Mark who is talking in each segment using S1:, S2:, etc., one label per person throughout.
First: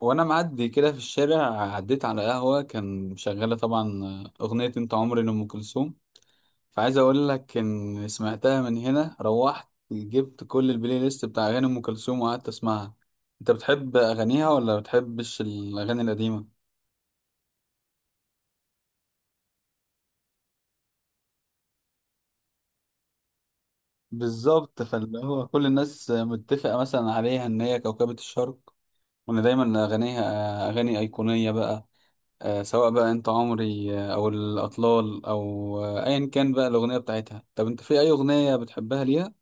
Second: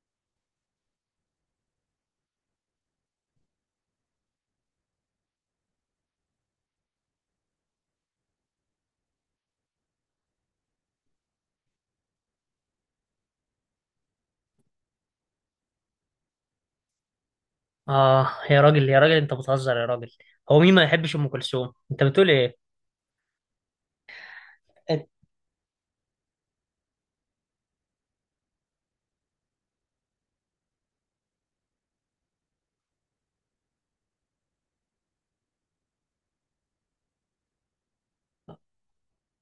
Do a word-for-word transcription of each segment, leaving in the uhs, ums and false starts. S1: وانا معدي كده في الشارع، عديت على قهوه كان شغاله طبعا اغنيه انت عمري لام كلثوم. فعايز اقول لك ان سمعتها من هنا روحت جبت كل البلاي ليست بتاع اغاني ام كلثوم وقعدت اسمعها. انت بتحب اغانيها ولا بتحبش الاغاني القديمه؟
S2: اه، يا راجل يا راجل، انت بتهزر يا راجل. هو مين ما يحبش ام كلثوم؟ انت بتقول ايه؟
S1: بالظبط،
S2: أنت-
S1: فاللي هو كل الناس متفقه مثلا عليها ان هي كوكبه الشرق، وان دايما اغانيها اغاني ايقونيه بقى. آه، سواء بقى انت عمري، آه، او الاطلال، او آه، ايا كان بقى الاغنيه بتاعتها. طب انت في اي اغنيه بتحبها ليها؟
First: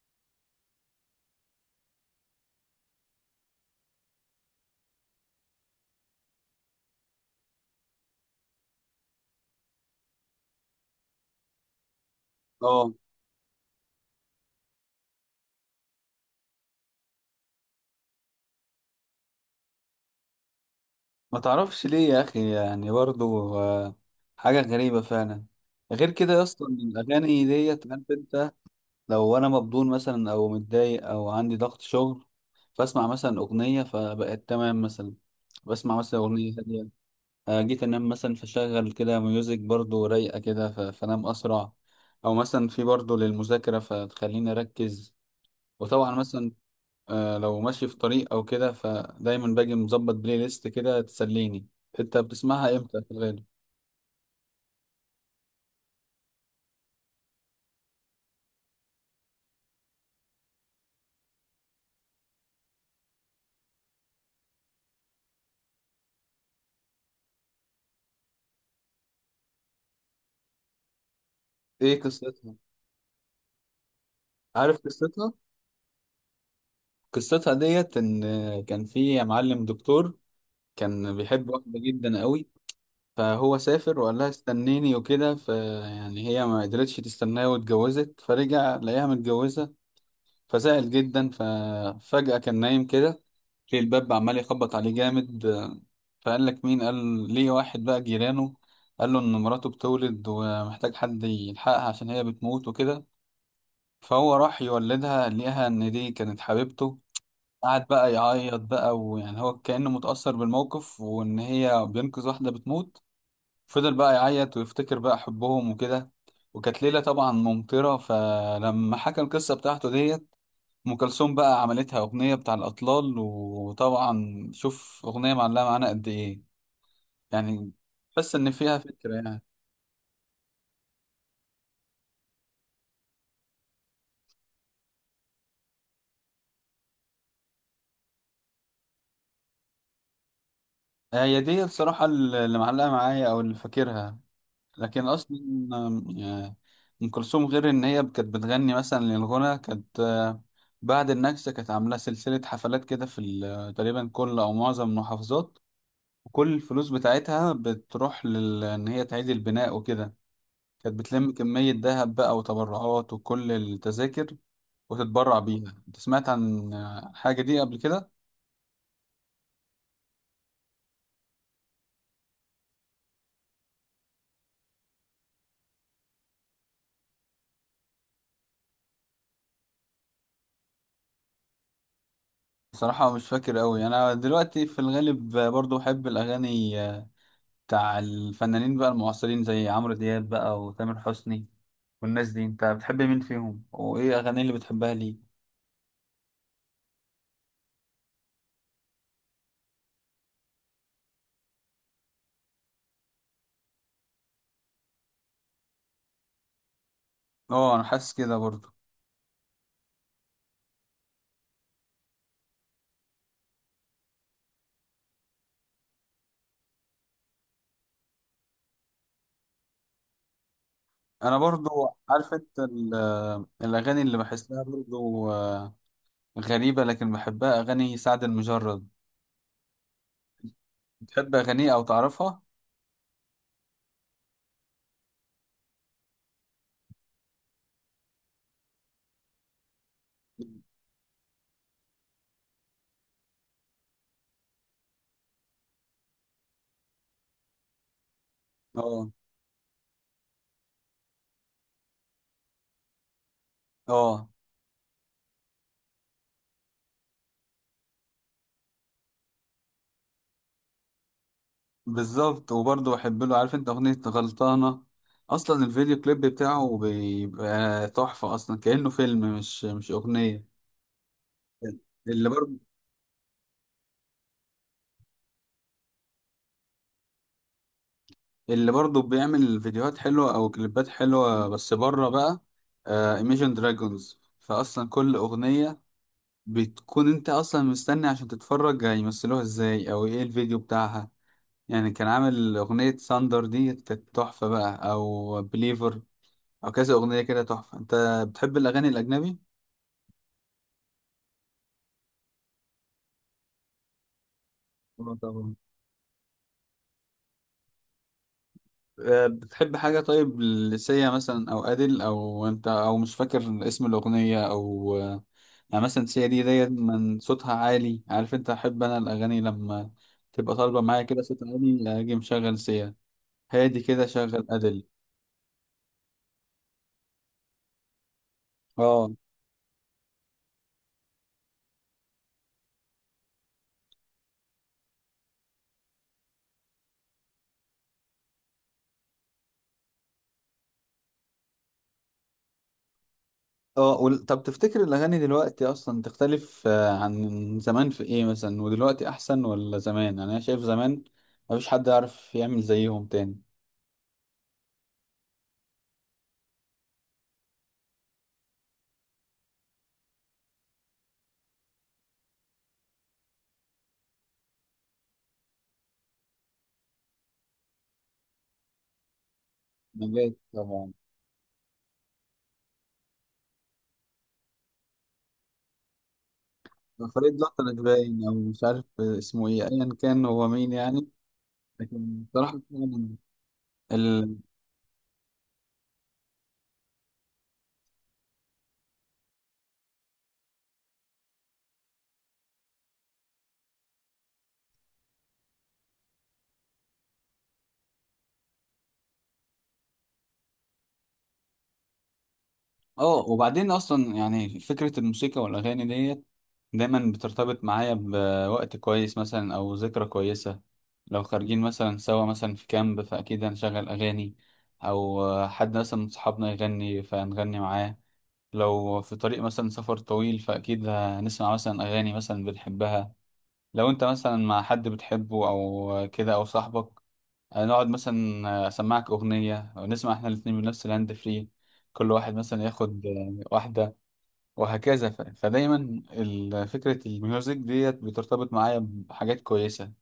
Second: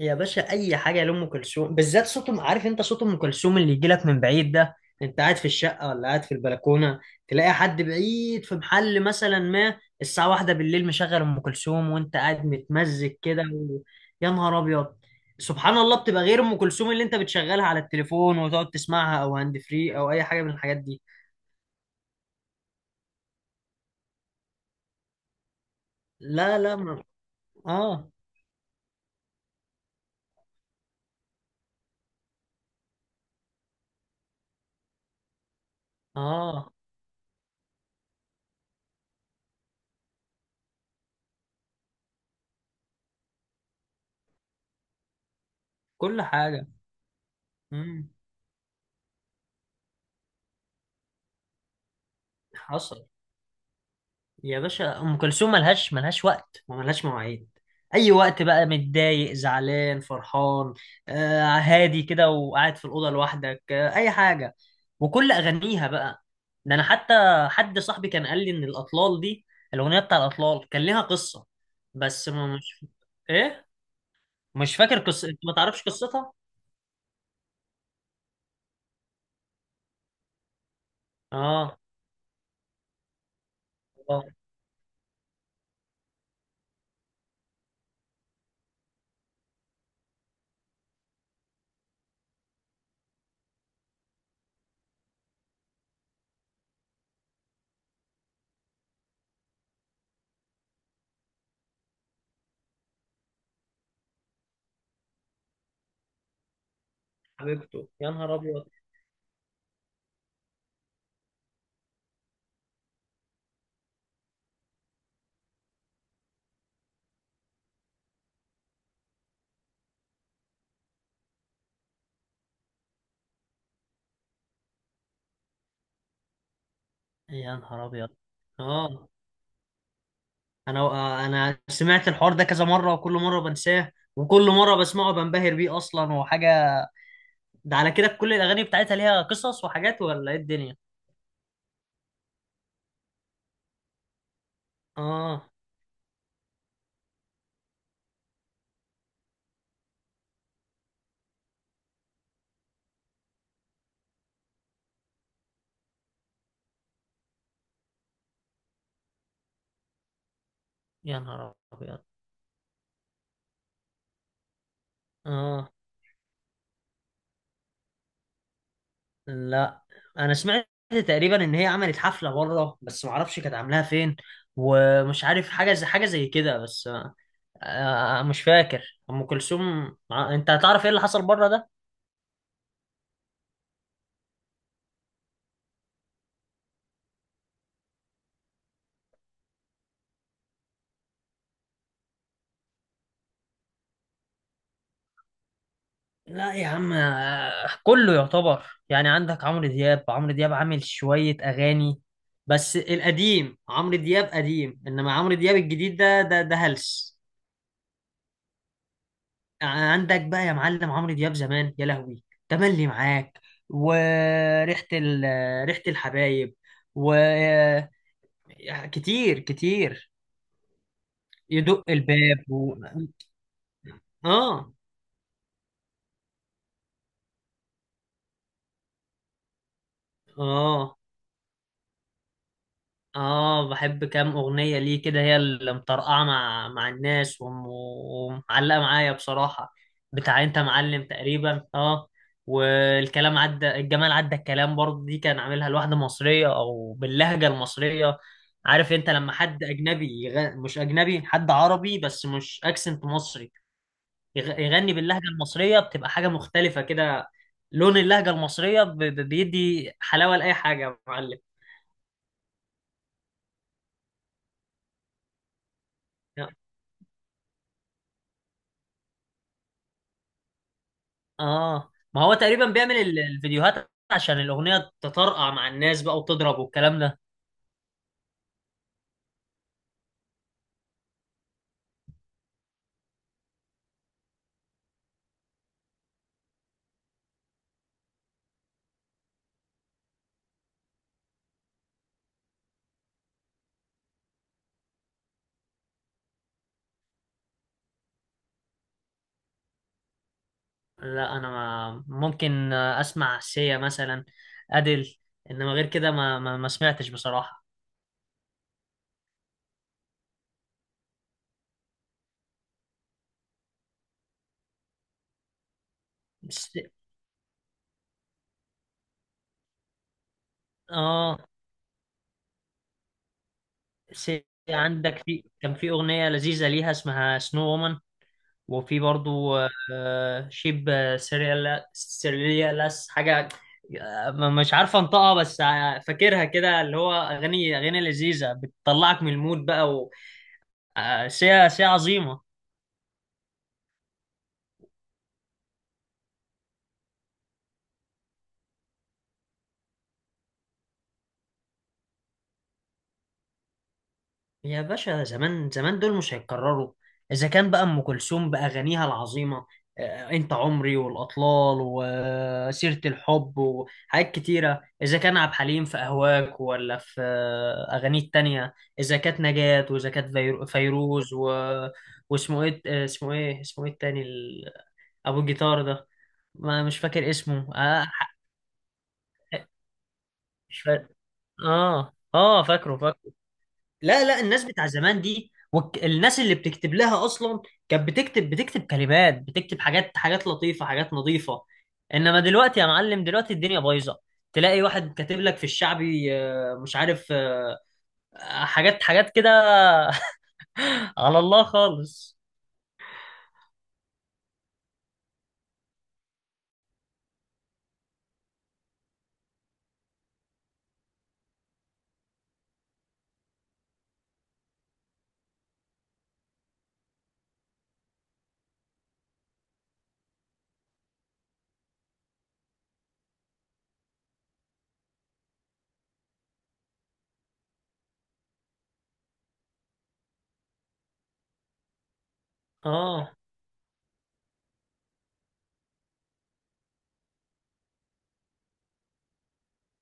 S2: يا باشا، اي حاجه لام كلثوم بالذات. صوت أم- عارف انت صوت ام كلثوم اللي يجي لك من بعيد ده، انت قاعد في الشقه ولا قاعد في البلكونه، تلاقي حد بعيد في محل مثلا ما الساعه واحدة بالليل مشغل ام كلثوم وانت قاعد
S1: اه،
S2: متمزج كده و... يا نهار ابيض. سبحان الله، بتبقى غير ام كلثوم اللي انت بتشغلها على التليفون وتقعد تسمعها او هاند فري او اي حاجه من الحاجات دي.
S1: ما تعرفش ليه يا اخي، يعني برضو آه، حاجه غريبه فعلا. غير كده يا
S2: لا
S1: اسطى،
S2: لا
S1: إن
S2: ما...
S1: الاغاني ديت، عارف
S2: اه.
S1: انت، لو انا مبدون مثلا او متضايق او عندي ضغط شغل، فاسمع مثلا اغنيه فبقت تمام مثلا، بسمع مثلا اغنيه
S2: اه،
S1: هادية. آه، جيت انام مثلا فشغل كده ميوزك برضو رايقه كده ف- فانام اسرع. او مثلا في برضو للمذاكره فتخليني اركز. وطبعا
S2: كل
S1: مثلا
S2: حاجه.
S1: آه، لو ماشي في
S2: مم.
S1: طريق او كده فدايما باجي مظبط بلاي ليست كده تسليني. انت بتسمعها امتى
S2: حصل.
S1: في الغالب؟
S2: يا باشا، ام كلثوم ملهاش ملهاش وقت وملهاش مواعيد. اي وقت بقى، متضايق، زعلان، فرحان، آه هادي كده وقاعد في الاوضه لوحدك، آه اي حاجه. وكل اغانيها بقى. ده انا حتى حد صاحبي كان قال لي ان الاطلال دي، الاغنيه بتاع الاطلال، كان ليها قصه.
S1: ايه
S2: بس ما
S1: قصتها؟
S2: مش ايه، مش
S1: عارف
S2: فاكر قصه.
S1: قصتها.
S2: انت ما تعرفش قصتها؟
S1: قصتها ديت ان آه، كان في معلم دكتور كان بيحب واحده
S2: اه.
S1: جدا قوي. فهو سافر وقال
S2: اه.
S1: لها استنيني وكده، فيعني هي ما قدرتش تستناه واتجوزت، فرجع لقاها متجوزة. فزعل جدا، ففجأة كان نايم كده ليه الباب عمال يخبط عليه جامد. فقال لك مين؟ قال ليه واحد بقى جيرانه، قال له إن مراته بتولد ومحتاج حد يلحقها عشان هي بتموت وكده. فهو راح يولدها لقاها إن دي كانت حبيبته. قعد
S2: حبيبته، يا
S1: بقى
S2: نهار
S1: يعيط
S2: ابيض.
S1: بقى، ويعني هو كأنه متأثر بالموقف وإن هي بينقذ واحدة بتموت. فضل بقى يعيط ويفتكر بقى حبهم وكده. وكانت ليلة طبعا ممطرة، فلما حكى القصة بتاعته ديت ام كلثوم بقى عملتها اغنيه بتاع الاطلال. وطبعا شوف اغنيه معلقه معانا قد ايه
S2: يا
S1: يعني،
S2: نهار ابيض.
S1: بس ان فيها
S2: اه،
S1: فكره يعني.
S2: انا انا سمعت الحوار ده كذا مره، وكل مره بنساه وكل مره بسمعه بنبهر بيه اصلا وحاجه. ده على كده كل الاغاني بتاعتها ليها قصص وحاجات ولا ايه الدنيا؟
S1: هي دي بصراحه اللي معلقه معايا او اللي فاكرها. لكن
S2: اه.
S1: اصلا، آه، ام كلثوم غير ان هي كانت بتغني مثلا للغنى، كانت آه، بعد النكسه كانت عامله سلسله حفلات كده في ال- تقريبا كل او معظم المحافظات. وكل الفلوس بتاعتها بتروح لل ان هي تعيد البناء وكده. كانت
S2: يا
S1: بتلم
S2: نهار
S1: كمية
S2: ابيض.
S1: ذهب بقى وتبرعات وكل التذاكر وتتبرع
S2: اه.
S1: بيها. انت سمعت عن حاجة دي قبل كده؟
S2: لا، انا سمعت تقريبا ان هي عملت حفله بره، بس ما اعرفش كانت عاملاها فين. ومش عارف، حاجه زي حاجه زي كده بس. آه، مش فاكر. ام كلثوم مع- انت هتعرف ايه اللي حصل بره ده؟
S1: بصراحة مش فاكر قوي. انا دلوقتي في الغالب برضو بحب الاغاني بتاع الفنانين بقى المعاصرين زي عمرو دياب بقى وتامر حسني والناس دي. انت بتحب مين فيهم وايه اغاني اللي بتحبها ليه؟
S2: لا يا عم، آه، كله يعتبر. يعني عندك عمرو دياب، عمرو دياب عامل شوية أغاني بس القديم. عمرو دياب قديم، إنما عمرو دياب الجديد ده ده ده هلس.
S1: اه، انا حاسس كده برضو.
S2: عندك بقى يا معلم عمرو دياب زمان، يا لهوي. تملي معاك. وريحة ال... ريحة الحبايب. و كتير كتير.
S1: انا برضو،
S2: يدق
S1: عارف
S2: الباب
S1: انت،
S2: و...
S1: ال- الاغاني اللي بحسها
S2: آه.
S1: برضو آه، غريبة لكن بحبها، اغاني سعد المجرد.
S2: آه.
S1: بتحب اغانيه او تعرفها؟
S2: اه، بحب كام اغنيه ليه كده، هي اللي مطرقعه مع مع الناس وم- ومعلقه معايا بصراحه. بتاع انت معلم تقريبا، اه. والكلام عدى، الجمال عدى، الكلام برضه، دي كان عاملها لواحده مصريه او باللهجه المصريه. عارف
S1: اه.
S2: انت لما حد اجنبي يغ... مش اجنبي، حد عربي بس مش اكسنت مصري،
S1: اه،
S2: يغ... يغني باللهجه المصريه، بتبقى حاجه مختلفه كده. لون اللهجه المصريه ب... ب- بيدي حلاوه لاي حاجه يا معلم.
S1: بالظبط. وبرضه بحب له، عارف انت، اغنية غلطانة. اصلا الفيديو كليب
S2: آه.
S1: بتاعه بيبقى تحفة، اصلا كأنه فيلم مش مش اغنية.
S2: اه، ما
S1: اللي
S2: هو
S1: برضه،
S2: تقريبا بيعمل ال- الفيديوهات عشان الأغنية تطرقع مع الناس بقى وتضرب والكلام ده.
S1: اللي برضه بيعمل فيديوهات حلوة او كليبات حلوة بس بره بقى، ايميجن دراجونز. فاصلا كل اغنية بتكون انت اصلا مستني عشان تتفرج هيمثلوها ازاي او ايه الفيديو بتاعها. يعني كان عامل اغنية ساندر دي كانت تحفة بقى، او بليفر، او كذا اغنيه كده تحفه. انت بتحب الاغاني الاجنبي؟
S2: لا، أنا ما ممكن أسمع سيا مثلا،
S1: اه
S2: أديل.
S1: طبعا.
S2: إنما غير كده ما ما, ما سمعتش بصراحة.
S1: أه، بتحب حاجه طيب لسيا مثلا او ادل، او انت او مش فاكر اسم الاغنيه او أه، يعني مثلا سيا دي ديت
S2: بس.
S1: من صوتها عالي، عارف انت، احب انا الاغاني لما تبقى طالبه معايا كده صوت
S2: اه.
S1: عالي اجي مشغل سيا. هادي كده
S2: سيا.
S1: شغل ادل.
S2: عندك، في كان في أغنية لذيذة ليها اسمها سنو وومن. وفي
S1: اه.
S2: برضو آه، شيب سيريال سيريالاس حاجة. آه، مش عارفه انطقها، بس آه، فاكرها كده. اللي هو اغاني، اغاني لذيذه بتطلعك من المود بقى. آه، شيء شيء عظيمة.
S1: اه، وال- طب تفتكر الاغاني دلوقتي اصلا تختلف آه، عن زمان في ايه مثلا، ودلوقتي احسن ولا زمان؟ يعني انا شايف زمان مفيش حد يعرف يعمل زيهم تاني.
S2: يا باشا، زمان زمان دول مش هيتكرروا. إذا كان بقى أم كلثوم بأغانيها العظيمة، آه، أنت عمري والأطلال وسيرة الحب وحاجات كتيرة. إذا كان عبد الحليم في أهواك ولا في آه، أغانيه التانية. إذا كانت نجاة، وإذا
S1: نبات
S2: كانت فيرو-
S1: طبعا.
S2: فيروز و... واسمه إيه، آه، اسمه إيه، اسمه إيه التاني ال- أبو الجيتار ده؟ ما مش فاكر
S1: فريد
S2: اسمه.
S1: الأطرش
S2: آه
S1: باين، أو
S2: ح-
S1: مش عارف اسمه إيه، أيا كان هو مين
S2: مش
S1: يعني.
S2: فاكر. آه
S1: لكن بصراحة
S2: آه،
S1: فعلاً
S2: فاكره. لا
S1: ال
S2: لا، الناس بتاع زمان دي والك- الناس اللي بتكتب لها اصلا، كانت بتكتب بتكتب كلمات، بتكتب حاجات، حاجات لطيفه، حاجات نظيفه. انما دلوقتي يا معلم، دلوقتي الدنيا بايظه. تلاقي واحد كاتب لك في الشعبي آه، مش عارف آه، حاجات حاجات كده. على الله خالص.
S1: آه، وبعدين أصلا يعني فكرة الموسيقى والأغاني ديت دايما بترتبط معايا بوقت كويس مثلا أو ذكرى كويسة. لو خارجين مثلا سوا مثلا في كامب فأكيد هنشغل أغاني، أو حد مثلا من صحابنا يغني فهنغني معاه. لو في طريق مثلا سفر طويل فأكيد هنسمع مثلا أغاني مثلا بنحبها. لو انت مثلا مع حد بتحبه او كده او صاحبك، آه، نقعد مثلا، آه، اسمعك اغنية ونسمع احنا الاتنين من نفس الهاند فري، كل واحد مثلا ياخد
S2: اه،
S1: آه، واحدة وهكذا. ف- فدايما ال- فكرة الميوزك ديت بترتبط معايا بحاجات كويسة.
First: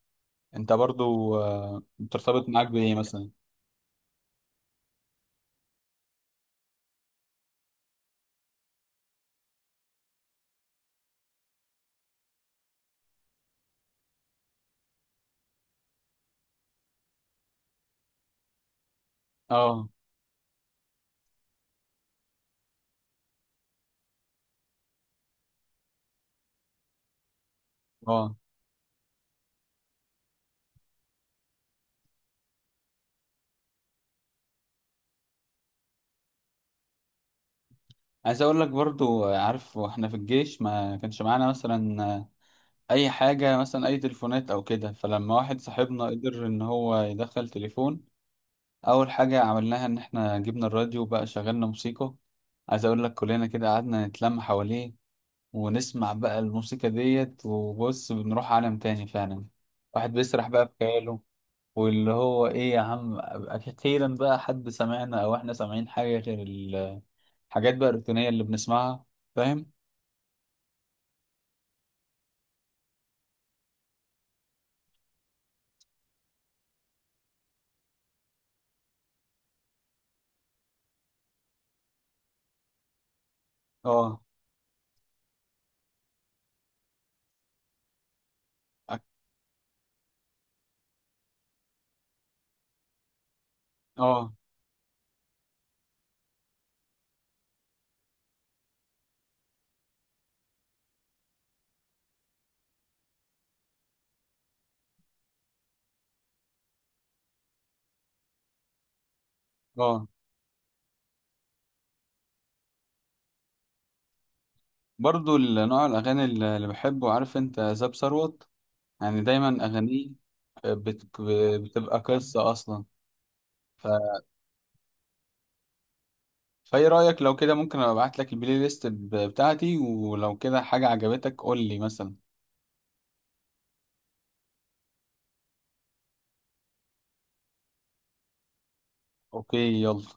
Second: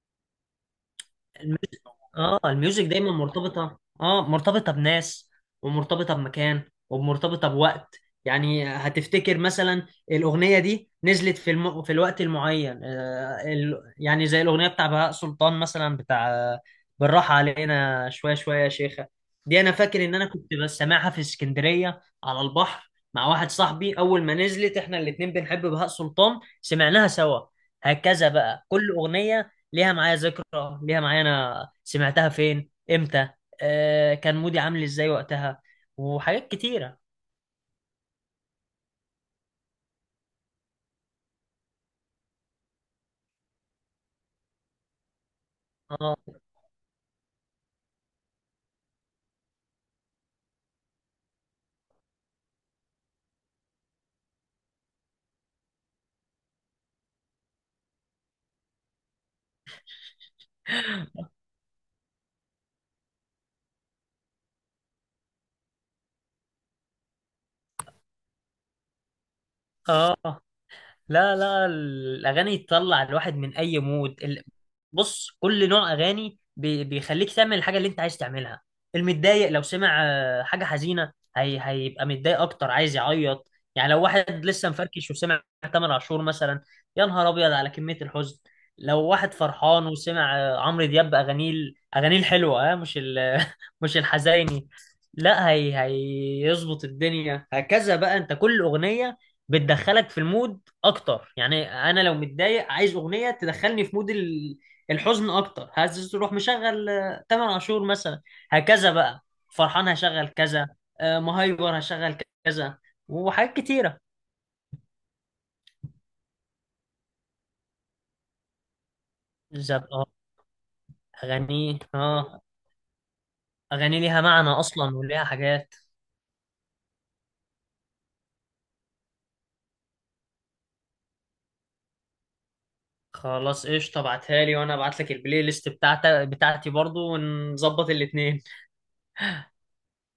S1: انت برضو
S2: الميوزك.
S1: آه،
S2: اه،
S1: بترتبط معاك
S2: الميوزك
S1: بايه
S2: دايما
S1: مثلا؟
S2: مرتبطة، اه مرتبطة بناس، ومرتبطة بمكان، ومرتبطة بوقت. يعني هتفتكر مثلا، الأغنية دي نزلت في الم... في الوقت المعين، آه ال... يعني زي الأغنية بتاع بهاء سلطان مثلا، بتاع آه، بالراحة علينا شوية شوية يا شيخة. دي أنا
S1: اه.
S2: فاكر إن أنا كنت بس سامعها في اسكندرية على البحر مع واحد صاحبي أول ما نزلت، إحنا الاتنين بنحب بهاء سلطان، سمعناها سوا. هكذا
S1: اه،
S2: بقى، كل أغنية ليها معايا ذكرى، ليها معايا انا سمعتها فين امتى، آه كان مودي عامل ازاي وقتها، وحاجات كتيرة.
S1: عايز اقول لك برضو، آه، عارف، واحنا في الجيش ما كانش معانا مثلا آه، اي حاجة مثلا، اي تليفونات او كده. فلما واحد صاحبنا
S2: اه.
S1: قدر ان هو يدخل تليفون، اول حاجه عملناها ان احنا جبنا الراديو بقى شغلنا موسيقى. عايز اقول لك كلنا كده قعدنا نتلم حواليه ونسمع بقى الموسيقى ديت. وبص بنروح عالم تاني فعلا، واحد بيسرح بقى في خياله، واللي هو ايه يا عم اخيرا بقى حد سمعنا او احنا سامعين حاجه غير الحاجات بقى الروتينيه اللي بنسمعها. فاهم؟
S2: اه. آه. لا لا، الأغاني تطلع الواحد من أي مود ال... بص، كل نوع أغاني بي... بيخليك تعمل الحاجة اللي أنت عايز تعملها. المتضايق لو سمع آه، حاجة حزينة هي... هيبقى متضايق أكتر، عايز يعيط. يعني لو
S1: اه.
S2: واحد لسه مفركش وسمع تامر عاشور مثلا، يا نهار أبيض على كمية الحزن. لو
S1: أك-
S2: واحد فرحان وسمع آه، عمرو دياب، أغانيه ال- أغانيه الحلوة، آه، مش ال... مش
S1: اه.
S2: الحزيني. لا هي، هيظبط الدنيا. هكذا بقى، أنت كل أغنية بتدخلك في المود اكتر. يعني انا لو متضايق عايز اغنيه تدخلني في مود ال- الحزن اكتر، عايز تروح مشغل آه، تامر عاشور مثلا. هكذا بقى. فرحان،
S1: اه،
S2: هشغل كذا. آه، مهايبر، هشغل كذا وحاجات كتيره.
S1: برضو ال- نوع الاغاني اللي اللي بحبه، عارف انت، زاب ثروت. يعني دايما
S2: بالظبط اه.
S1: اغانيه بت-
S2: اغاني،
S1: بتبقى
S2: اه
S1: قصة أصلا. ف-
S2: اغاني ليها معنى اصلا وليها حاجات.
S1: فايه رأيك لو كده ممكن ابعت لك البلاي ليست ب- بتاعتي، ولو كده حاجة عجبتك قول لي مثلا.
S2: خلاص قشطه، ابعتها لي وانا ابعت لك البلاي ليست بتاعتي، بتاعتي برضو، ونظبط الاتنين.
S1: اوكي يلا.